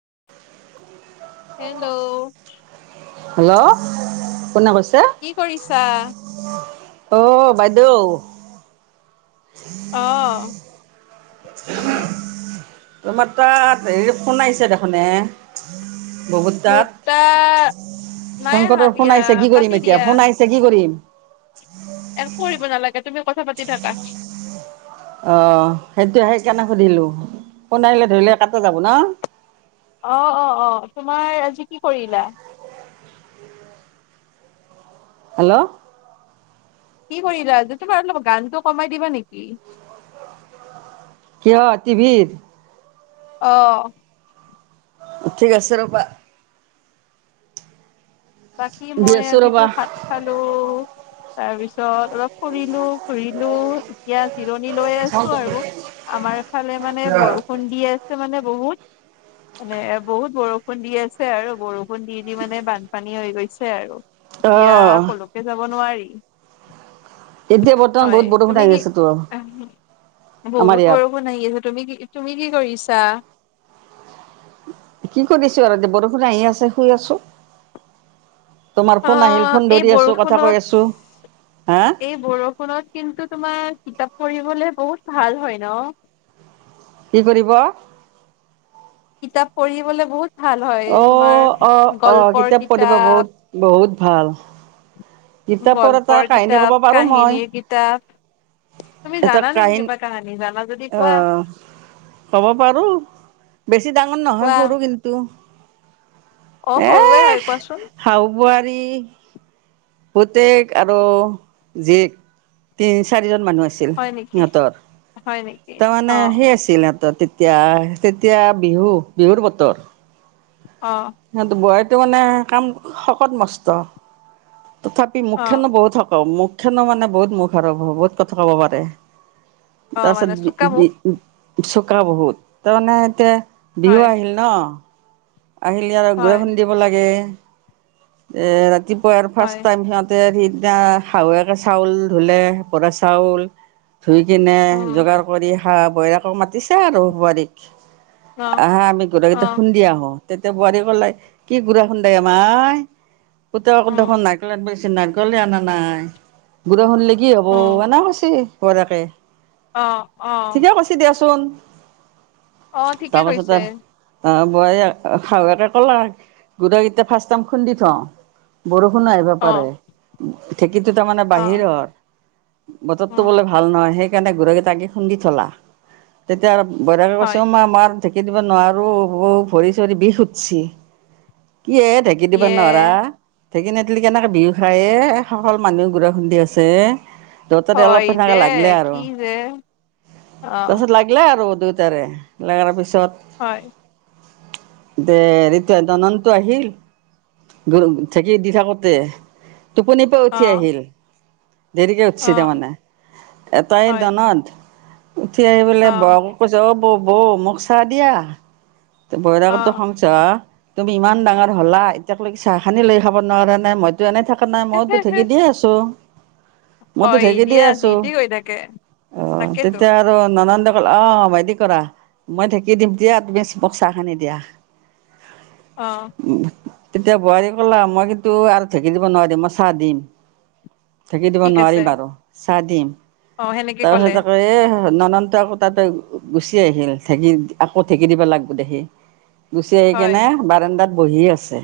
[inaudible] Hello hello কোনে কৈছ কি কৰিছা? অহ বাইদেউ অহ তোমাৰ তাত হেৰি ফোন আহিছে দেখোন এ বহুতাত মোৰটা নাই আহা শংকৰৰ ফোন দিয়া, আহিছে কি কাটি কৰিম এতিয়া দিয়া। ফোন আহিছে কি কৰিম [inaudible] একো কৰিব নালাগে তুমি কথা পাতি থাকা অ, সেইটো সেইকাৰণে সুধিলো ফোন আহিলে ধৰিলে কাতে যাব ন অ-অ-অ তোমাৰ আজি কি কৰিলা? হেল্ল', কি কৰিলা আজি তোমাৰ অলপ গানটো কমাই দিবা নেকি? কিয় টি ভিৰ? অহ অ, ঠিক আছে ৰ'বা। বাকী দি মই আছো আজিতো ৰ'বা ভাত খালো। তাৰপিছত অলপ ফুৰিলোঁ ঘুৰিলোঁ এয়াত জিৰণি লৈ আছো আৰু আমাৰ ফালে মানে বৰষুণ দি আ মানে বহুত মানে বহুত বৰষুণ দি আছে আৰু বৰষুণ দি দি মানে বান পানী হৈ গৈছে, আৰু অ এতিয়া কলৈকে যাব নোৱাৰি এতিয়া বৰ্তমান হয় বহুত বৰষুণ তুমি আহি কি আছে তো। বহুত বৰষুণ আহি আছে, তুমি কি তুমি কি কৰিছা? কি কৰিছো আৰু তে বৰষুণ আহি আছে শুই আছো। তোমাৰ অ ফোন আহিল ফোন এই ধৰি আছো কথা বৰষুণত কৈ আছো। হা এই বৰষুণত কিন্তু তোমাৰ কিতাপ কৰিবলে বহুত ভাল হয় ন'? কি কৰিব? কিতাপ পঢ়িবলে বহুত ভাল হয় অ, তোমাৰ অহ অহ কিতাপ পঢ়িব বহুত-বহুত ভাল। কিতাপৰ এটা গল্পৰ কাহিনী কব কিতাপ পাৰো মই। কাহিনীৰ কিতাপ তুমি এটা জানা নেকি কাহিন কিবা কাহানী জানা যদি কোৱা অহ। হব পাৰো, বেছি ডাঙৰ নহয় কোৱা সৰু কিন্তু অ এ সৰুৱে হয় কোৱাচোন খাওঁ! বোৱাত। পুতেক আৰু জীয়েক তিন চাৰিজন মানুহ আছিল হয় নেকি সিহতৰ, হয় নেকি অ তাৰমানে সেই আছিল সিহঁতৰ। এতিয়া তেতিয়া বিহু বিহুৰ বতৰ। অ সিঁহত বোৱাৰীটো মানে কাম শকত মস্ত তথাপি অ মুখখনো বহুত হক মুখ খনো মানে বহুত মুখ আৰু বহুত কথা ক'ব পাৰে। অ মানে চোকামুখ তাৰপাছত চোকা বহুত, তাৰমানে এতিয়া বিহু হয় আহিল ন। আহিলে আৰু গুৰা হয় খুন্দিব লাগে, ৰাতিপুৱাই আৰু হয় ফাৰ্ষ্ট টাইম সিহঁতে এতিয়া শাহুৱেকে চাউল ধুলে বৰা চাউল ধুই কিনে উম যোগাৰ কৰি শাহ বৈৰিয়েক মাতিছে আৰু বোৱাৰীক অ আহা আমি গোট অ কেইটা খুন্দি আহো। তেতিয়া বোৱাৰী কলে কি গুড়া খুন্দে মাই পুতক উম দেখোন নাইকল বেছ নাৰিকলে অনা নাই, গুৰা খুন্দিলে কি হব অনা কৈছে বোৱাৰীয়েকে আহ-আহ। তোন। অ' ঠিকে কৈছে। অ' বোৱা শাহুয়েকে ক'লা গোটেইকেইটা ফাৰ্ষ্ট টাইম খুন্দি থওঁ বৰষ ষুণ আহিব অ পাৰে, ঢেঁকীতো তাৰমানে অ বাহিৰত। বতৰটো উম বোলে ভাল নহয়। সেই সেইকাৰণে গৰুকেইটাকে খুন্দি থলা, তেতিয়া বৈৰাগে কৈছো হয় মই মমাৰ ধেকি দিব নোৱাৰো, অ, অ, ভৰি চৰি বিষ উুঠছি। কি, এ ঢেঁকী দিবা ইয়ে নোৱাৰা। ঢেকি নেদিলে কেনেকে বিহু খায় এই, সকলো মানুহে ঘুৰা খুন্দি আছে। দততে অলপ হয় দে তেনে লাগিলে আৰু, কি যে অ তাৰপিছত লাগিলে আৰু। দুটাৰে, লাগাৰ পিছত হয়। দে, ৰিতু দনন্ত আহিল গ, ঢেঁকী দি থাকোতে টোপনিৰ পৰা অ উঠি আহিল। দেৰিকে অ উঠচি তাৰমানে, মানে এটাই হয় দনত উঠি অ আহিপালে বৌ আগত কৈছে অ, বৌ, বৌ মোক চাহ দিয়া। অ [unintelligible] তুমি ইমান ডাঙৰ হ'লা, এতিয়ালৈক চাহ খানি লৈ খাব নোৱাৰা নে, মইতো এনে থাকো কা, নাই মইতো ঢেক দিয়ে আছো। মইতো হয় ঢেকী দে দিয়া যি আছো, টি কৈ থাকে অ, তাকেতো তেতিয়া আৰু নান অ' ভাইটি কৰা মই ঢেঁকি দিম দিয়া তুমি চ বক চাহ খান নি দিয়া। অ উম। তেতিয়া বোৱাৰী কলা মই কিন্তু আৰু ঢেঁকী দিব নোৱাৰিম মই চাহ দিম। ঢেঁকি দিব ঠিক আছে নোৱাৰিম আৰু, চাহ দিম অ সেনেকে ক'লে তাৰপিছত আকৌ এ নননটো আকৌ তাততে গুচি আহিল ঢেকী আকৌ ঢেঁকী দিব লাগিবো দেখি। গুচি আহি হয় কেনে বাৰান্দাত বহি আছে।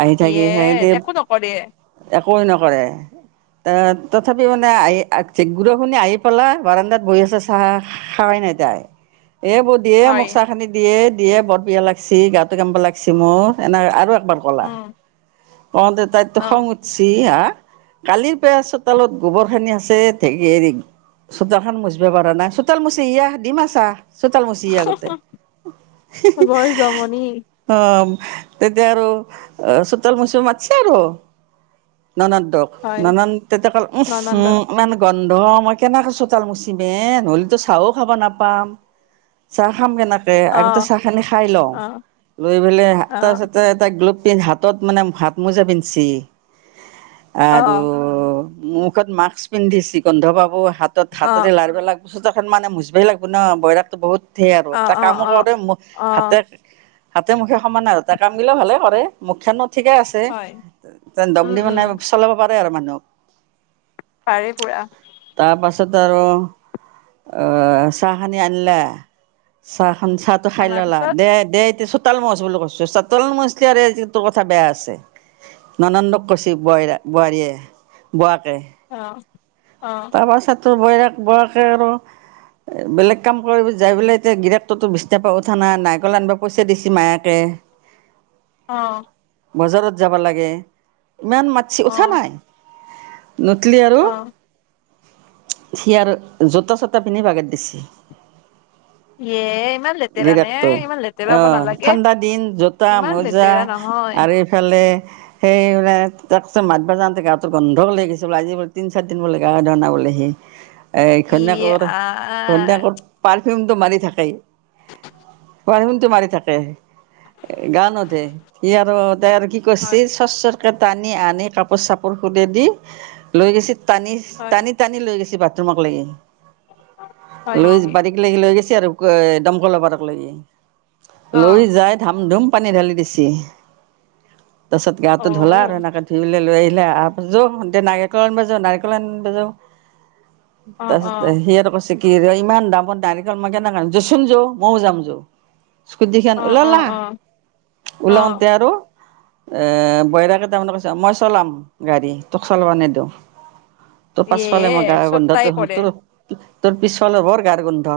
আহি ইয়ে থাকি, সেহেতি একো নকৰে একো নকৰে। তে, তথাপি মানে আহি, গুৰ শুনি আহি পেলা, বাৰান্দাত বহি আছে চাহ খাই নে যায়। এই বৌ দিয়ে হয় মোক চাহ খানি দিয়ে দিয়ে বৰ বিয়া লাগিছি গাটো গ্ ব লাগিছে মোক এনেক আৰু একবাৰ কলা উম অতে তাইতো খং অ উঠছি হা? কালিৰ পৰা চোতালত গোবৰ খিনি আছে ে হেৰি। চোতালখনান মচিব পৰা নাই চোতাল মচি ইয়া দিম আছা। চোতাল মচি আগতে, বৰ জমনি অ'। তেতিয়া আৰু চোতাল মচু মাতিছে আৰু। ননন্দ দক হয় ননন তেতিয়া ক উম ননন্দক উম ইান গছ বন্ধ মই কেনেকৈ চোতাল মুচিম এ ন'লেিতো চাহও খাব নাপাম। চাহাম কেনে আগতে অ চাহ খানি খাই লওঁ, অ', লৈ পেলাই তাৰ অ', পিছতে এটা গ্ল পিন্ধ হাতত মানে ভাত মোজা পিন্ছি, আৰু অ', মুখত মাস্ক পিন্ধিছ কোন্ধ পাব হাতত হাতেৰে অ', লাৰলাক এ মানেজিবই লাগো ন বৈৰাৰাকো বহুত ে আৰু অ', তাৰ কামো অ', অ', কৰে হাতে, অ', হাতে মুখে সমান আৰু তাৰ কাম গিলে ভালে কৰে। মুখিয়ো ঠিকে আছে, হয়। দম উম, দি উম, মানে চলাব পাৰে আৰু মানুহক। পাৰে পুৰা। [unintelligible] আৰু, চাহ খিনি আনলা, চাহ খ চাটো খাই আমাৰ ল'লা পিছত দে এতিয়া চোতাল মছ বুলি কৈছো চোতাল মছল কথা বেয়া আছে, ননন্দক কৈছে বোৱাৰ বোৱাৰীয়ে বোৱাাকে। অ'। অ', তাৰ পাছত তোৰ বৈৰেগ বকে আৰু বেলেগ কাম কৰিব যাই বোলে এতিয়া গিকটতো বিছনা পা উঠা না নাই গল আনিবা পইচা দিছে মায়াকে। [unintelligible] অ'। বজাৰত যাব লাগে, ইমান মাটছি উঠা অ', নাই। নুতলি আৰু অ', সি আৰু জোতা চোতা পিন্ধি বাগত দিছে। ইয়ে ইমান লেতেৰা নে, গিৰাটটো, ইমান লেতেৰা হ'ব আহ নালাগে। ঠাণ্ডা দিন জোতা ইমান মজা লেতেৰা নহয়। আৰু এইফালে সেই মে তাৰপিছ মাতবাওঁতে গাত গন্ধও লাগ গিছিলো আজি তিনি চাৰ দিনিব লে [unintelligible] ধনাবলৈহি ইয়ে এখনাকন আৰ প ফিমটো মাৰি থাকেই। ব শনটো মাৰি থাকে। গানতে, সি আৰু তাই আৰু কি কৰিছে হয়, সচৰ ক টানি আনি কাপোৰ চাপোৰ খুলে দি, লৈ গৈছ টানি হয়, টানি টানি লৈ গৈছ বাট তম লাগি হয় লৈ, নেকি? বাৰী লাগি লৈ গৈ আৰু এ দমকলৰ পাতক, লাগে অ', লৈ যাই ধাম ধুম পানী ঢালি দিছ, তাৰপিছত গাটো ধঢলা আৰু অ', সেনেকে ধুইাই লৈ আহ য এতিয়া নাৰিকলন ব যো নাৰিকলন ব যা অ', তাৰপিছত অ', সি এইটো [unintelligible] কি ৰে ইমান দামত নাৰিকল মই কেনেকা আনিম যচোন যৌ মইয়ো যাম যৌ স্কুটি খান অ', ওলালা অ', অ', অ', ওলাওঁতেই আৰু এ বইৰা কেইটা মানে কৈছে, মই চলাম গাড়ী তোক চলবা নেদিওঁ ত' ইয়ে পাচফাল মই গা চব গন্ধাত তাই ত কৰে। তোৰ পিছ ফালে বৰ গাৰ গোন্ধ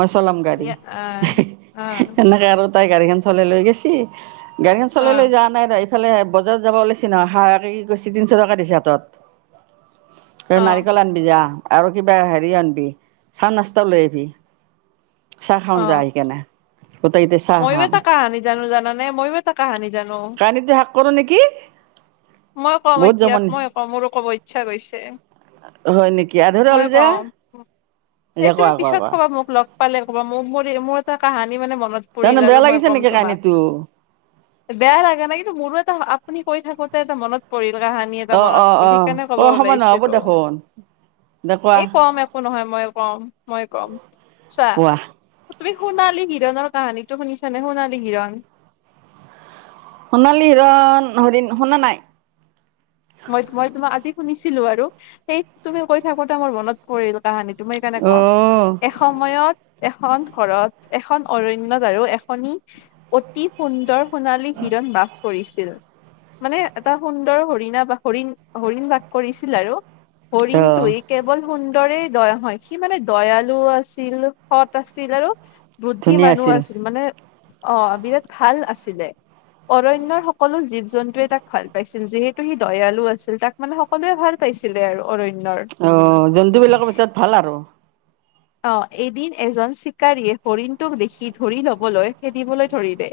মই চলাম গাড়ী ইয়া আ, আ, এনেকে আৰু তাই গাড়ীখন চলাই লৈ গেছি গাড়ীখন চলাই লৈ অ', যোৱা নাই দ এইফালে বজাৰ যাব ওাইছেি নয় হাহহা কৰিছে তিনিশ টকা দিছে হাতত। এই অ', নাৰিকল আনবি যা। আৰু কিবা হেৰি আনিবি চান নচ্তা লৈ আহবি। অ', চাহ মই ব খাম। এটা কাহানী জানো জান নাই মইো এটা কাহানী জানো। কৰ নেকি? মই কম বহুত এতিয়া জমনি মই কওঁ মোৰো কব ইচ্ছাৈ গৈছে। হয় নেকি আধৰুৱা হ'ল মই যে। কওঁ এই দে তুমি কোৱা কোৱা পিছত কোৱা কবা মোক লগ পালে কবা মোৰ - মোৰ এটা কাহানী মানে মনত পৰিল তাৰমানে আৰু বেয়া মই লাগিছে ক'ম নেকি তোমাক কানীটো? বেয়া লাগে ন কিন্তু মোৰো এটা আপুনি কৈ থাকোতে এটা মনত পৰিল কাহানি এটা অ' মনত অ' পৰিল অ' সিকাৰণে ক'ব অ' সময় নহ'ব ওলাইছিলো। দেখোন দে কোৱা এই কম একো নহয় মই কম ময় কম চোৱা কোৱা। তুমি সোণালী হিৰণৰ কাহানীটো শুনিছানে সোণালী হিৰণ? সোণালী হিৰণ হৰিণ শুনা নাই। মই মই তোমাক আজি শুনিছিলো আৰু সেই তুমি কৈ থাকোতে মোৰ মনত পৰিল কাহানী মই সেইকাৰণে কম অ', এসময়ত এখন ঘৰত এখন অৰণ্যত আৰু এখনি অতি সুন্দৰ সোণালী হিৰণ বাস কৰিছিল মানে এটা সুন্দৰ হৰিণা হৰিণ-হৰিণ বাস কৰিছিল আৰু হৰিণটো অ', কেৱল সুন্দৰে দয়া হয় সি মানে দয়ালু আছিল, সট আছিল আৰু বুদ্ধি মানুহ আছিল মানে অ, বিৰাট ভাল আছিলে। অৰণ্যৰ সকলো জীৱ জন্তুয়ে তাক ভাল পাইছিল যিহেতু সি দয়ালু আছিল তাক মানে সকলোৱে ভাল পাইছিলে আৰু অৰণ্য অ, জন্তু বিলাকৰ ভিতৰত ভাল আৰু। অ, এদিন এজন চিকাৰীয়ে হৰিণটোক দেখি ধৰি লবলৈ খেদিবলৈ ধৰিলে।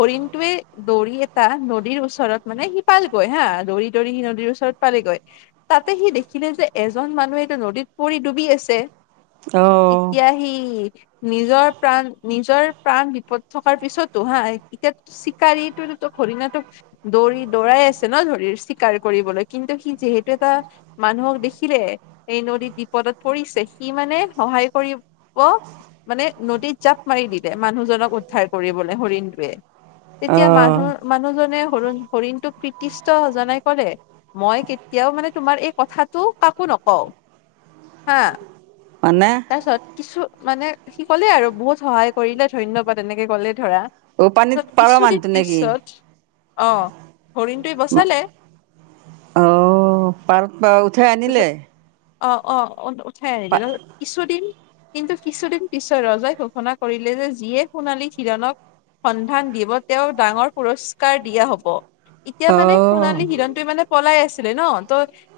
হৰিণটোৱে দৌৰি এটা নদীৰ ওচৰত মানে সিপালগৈ হা দৌৰি দৌৰি সি নদীৰ ওচৰত পালেগৈ তাতে সি দেখিলে যে এজন মানুহে এইটো নদীত পৰি ডুবি আছে। অ', ইতিয়া হি নিজৰ প্ৰাণ, নিজৰ প্ৰাণ বিপদ থকাৰ পিছতো হা এতিয়াটো চিকাৰীটো হৰিণাটোক দৌৰি দৌৰাই আছে ন' ধৰি চিকাৰ কৰিবলৈ কিন্তু সি যিহেতু এটা মান মানুহক দেখিলে, এই নদীত বিপদত পৰিছে সি মানে সহায় কৰিব মানে নদীত জাপ মাৰি দিলে মানুহজনক উদ্ধাৰ কৰিবলৈ হৰিণটোৱে। তেতিয়া অ', মানুহ মানুহজনে হৰিণ হৰিণটোক কৃত্তিস্তো জনাই কৰে, মই কেতিয়াও মানে তোমাৰ এই কথাটো কাকো ন হ'ব, হাঁ। মানে তাৰ পিছত কিছু মানে সি কলে আৰু বহুত সহায় কৰিলে ধন্যবাদ এনেকে ক'লে। ধৰা অ, পানীত পাৰ কিছুদিন মানুহটো নেকি? পিছত অ' হৰিণটোৱে বচালে। অ', পাৰত পাই উঠাই আনিলে। তাৰপিছত অ', অ', উঠাই আনিলে কিছুদিন কিন্তু কিছুদিন পিছত ৰজাই ঘোষণা কৰিলে যে যিয়ে সোণালী হিৰণক সন্ধান দিব তেওঁক ডাঙৰ পুৰস্কাৰ দিয়া হ'ব। এতিয়া মানে অ', সোণালী হিৰণটে মানে পলাই আছিলে ন ত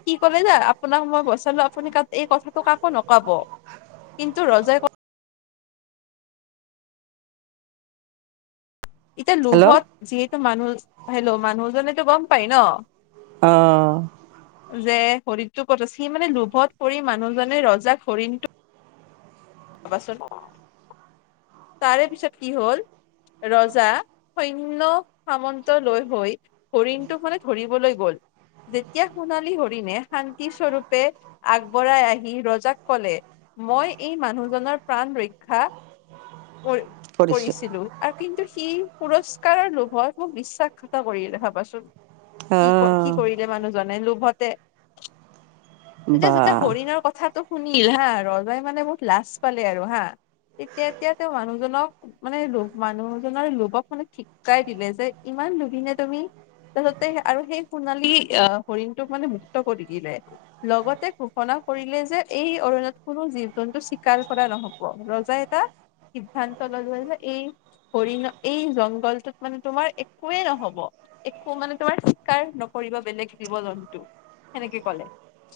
কি। ক'লে না আপোনাক মই বৈচালো আপুনি কাৰণ এই কথাটো কাকো নকাব। কিন্তু ৰজাই ক এতিয়া হেল্ল' লোভত যিহেতু মানুহ হেল্ল' মানুহজনেতো গ'ম পাই ন। আহ, যে হৰিণটো ক'ত সি মানে লোভত পৰি মানুহজনে ৰজাক হৰিণটো পাবাচোন তাৰে পিছত কি হল? ৰজা সৈন্য সামন্ত লৈ হৈ হৰিণটোখনে ধৰিবলৈ গল। যেতিয়া সোণালী হৰিণে শান্তি স্বৰূপে আগবঢ়াই আহি ৰজাক কলে মই এই মানুহজনৰ প্ৰাণ ৰক্ষা কৰিছোঁ কৰিছিলো আৰু কিন্তু সি পুৰস চিকাৰৰ লোভত মোক বিশ্বাসঘাত কৰিলে ভাবাচোন কি কি অ', কৰিলে মানুহজনে লোভত তেতিয়া বা যেতিয়া হৰিণৰ কথাটো শুনিল হা ৰজাই মানে বহুত লাজ পালে আৰু হা তেতিয়া। এতিয়া তেওঁ মানুহজনক মানে ল মানুহজনৰ লোভক মানে ঠিকিকাই দিলে যে ইমান লুভিনে তুমি তাৰপিছতে আৰু সেই সোণালী আহ হৰিণটোক মানে মুক্ত কৰি দিলে, লগতে ঘোষণা কৰিলে যে এই অৰণ্যত কোনো জীৱ জন্তু স্বীকাৰ কৰা নহ'ব ৰজাই এটা সিদ্ধান্ত ল'লে ন এই হৰিণ এই জংঘলটোত মানে তোমাৰ একোৱে নহ'ব একো মানে তোমাৰ চিকাৰ নকৰি বেলেগ জীৱ জন্তু। সেনেকে কলে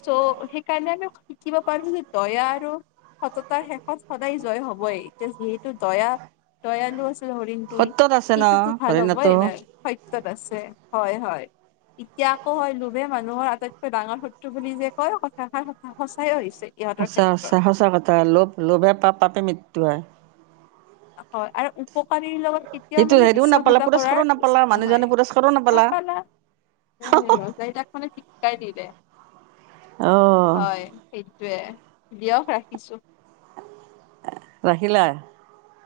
চ' সেইকাৰণে আমি শিকিব পাৰো যে দয়া আৰু সততাৰ শেষত সদায় জয় হবই এতিয়া যিহেতু দয়া দয়ালু আছে। হৰিণ তুই সত্যত আছে ন কিটো ভাল হ'ব হৰিণাটো ন সতত আছে হয়, হয়। এতিয়া আকৌ হয় লোভে মানুহৰ আটাইতকৈ ডাঙৰ শত্ৰু বুলি যে কয় কথাষ সচাই আহিছে। সঁচা সঁচা সঁচা কথা লোভে লোভে পাপ পাপে মৃত্যু আ। হয়, আৰু উপকাৰীৰ লগত। কেতিয়াও সেইটো মানে হেৰিও নাপালা বিশ্বঘাত কৰাৰ পুৰস্কাৰো নাপালা উচিত মানুহজনে নহয় পুৰস্কাৰো নাপালা। ৰজাইিতাক মনে শিককাৰাই দিলে। অ হয়েই তে, দিয়ক ৰাখিছো। ৰাখিলা